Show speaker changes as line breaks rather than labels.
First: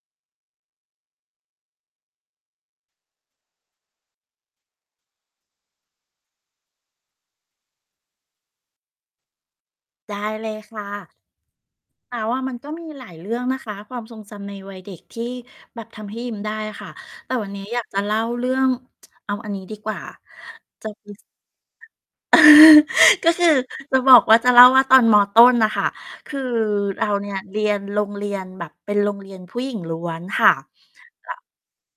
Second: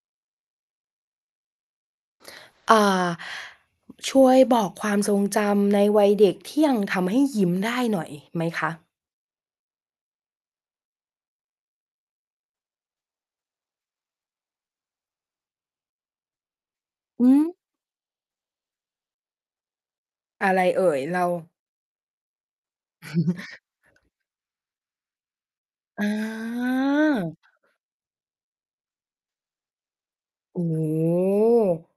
อ่า ช่วยบอกความทรงจำในวัยเด็กที่ยังทำให้ยิ้มได้หน่อยไหมคะ?
ได้เลยค่ะ แต่ว่ามันก็มีหลายเรื่องนะคะ ความทรงจำในวัยเด็กที่แบบทำให้ยิ้มได้อะค่ะ
หื
แต่วัน
อ?
นี้อยากจะเล่าเรื่อง เอาอันนี้ดีกว่า
อะไรเอ่ย? เรา
จะ คือ ก็คือจะบอกว่า จะเล่าว่าตอน ม.ต้น น่ะค่ะ
อ๋
คือเราเนี่
อ
ย เรียนโรงเรียนแบบเป็นโรงเรียนผู้หญิงล้วนค่ะ
โอ้โ
ก็
ฮ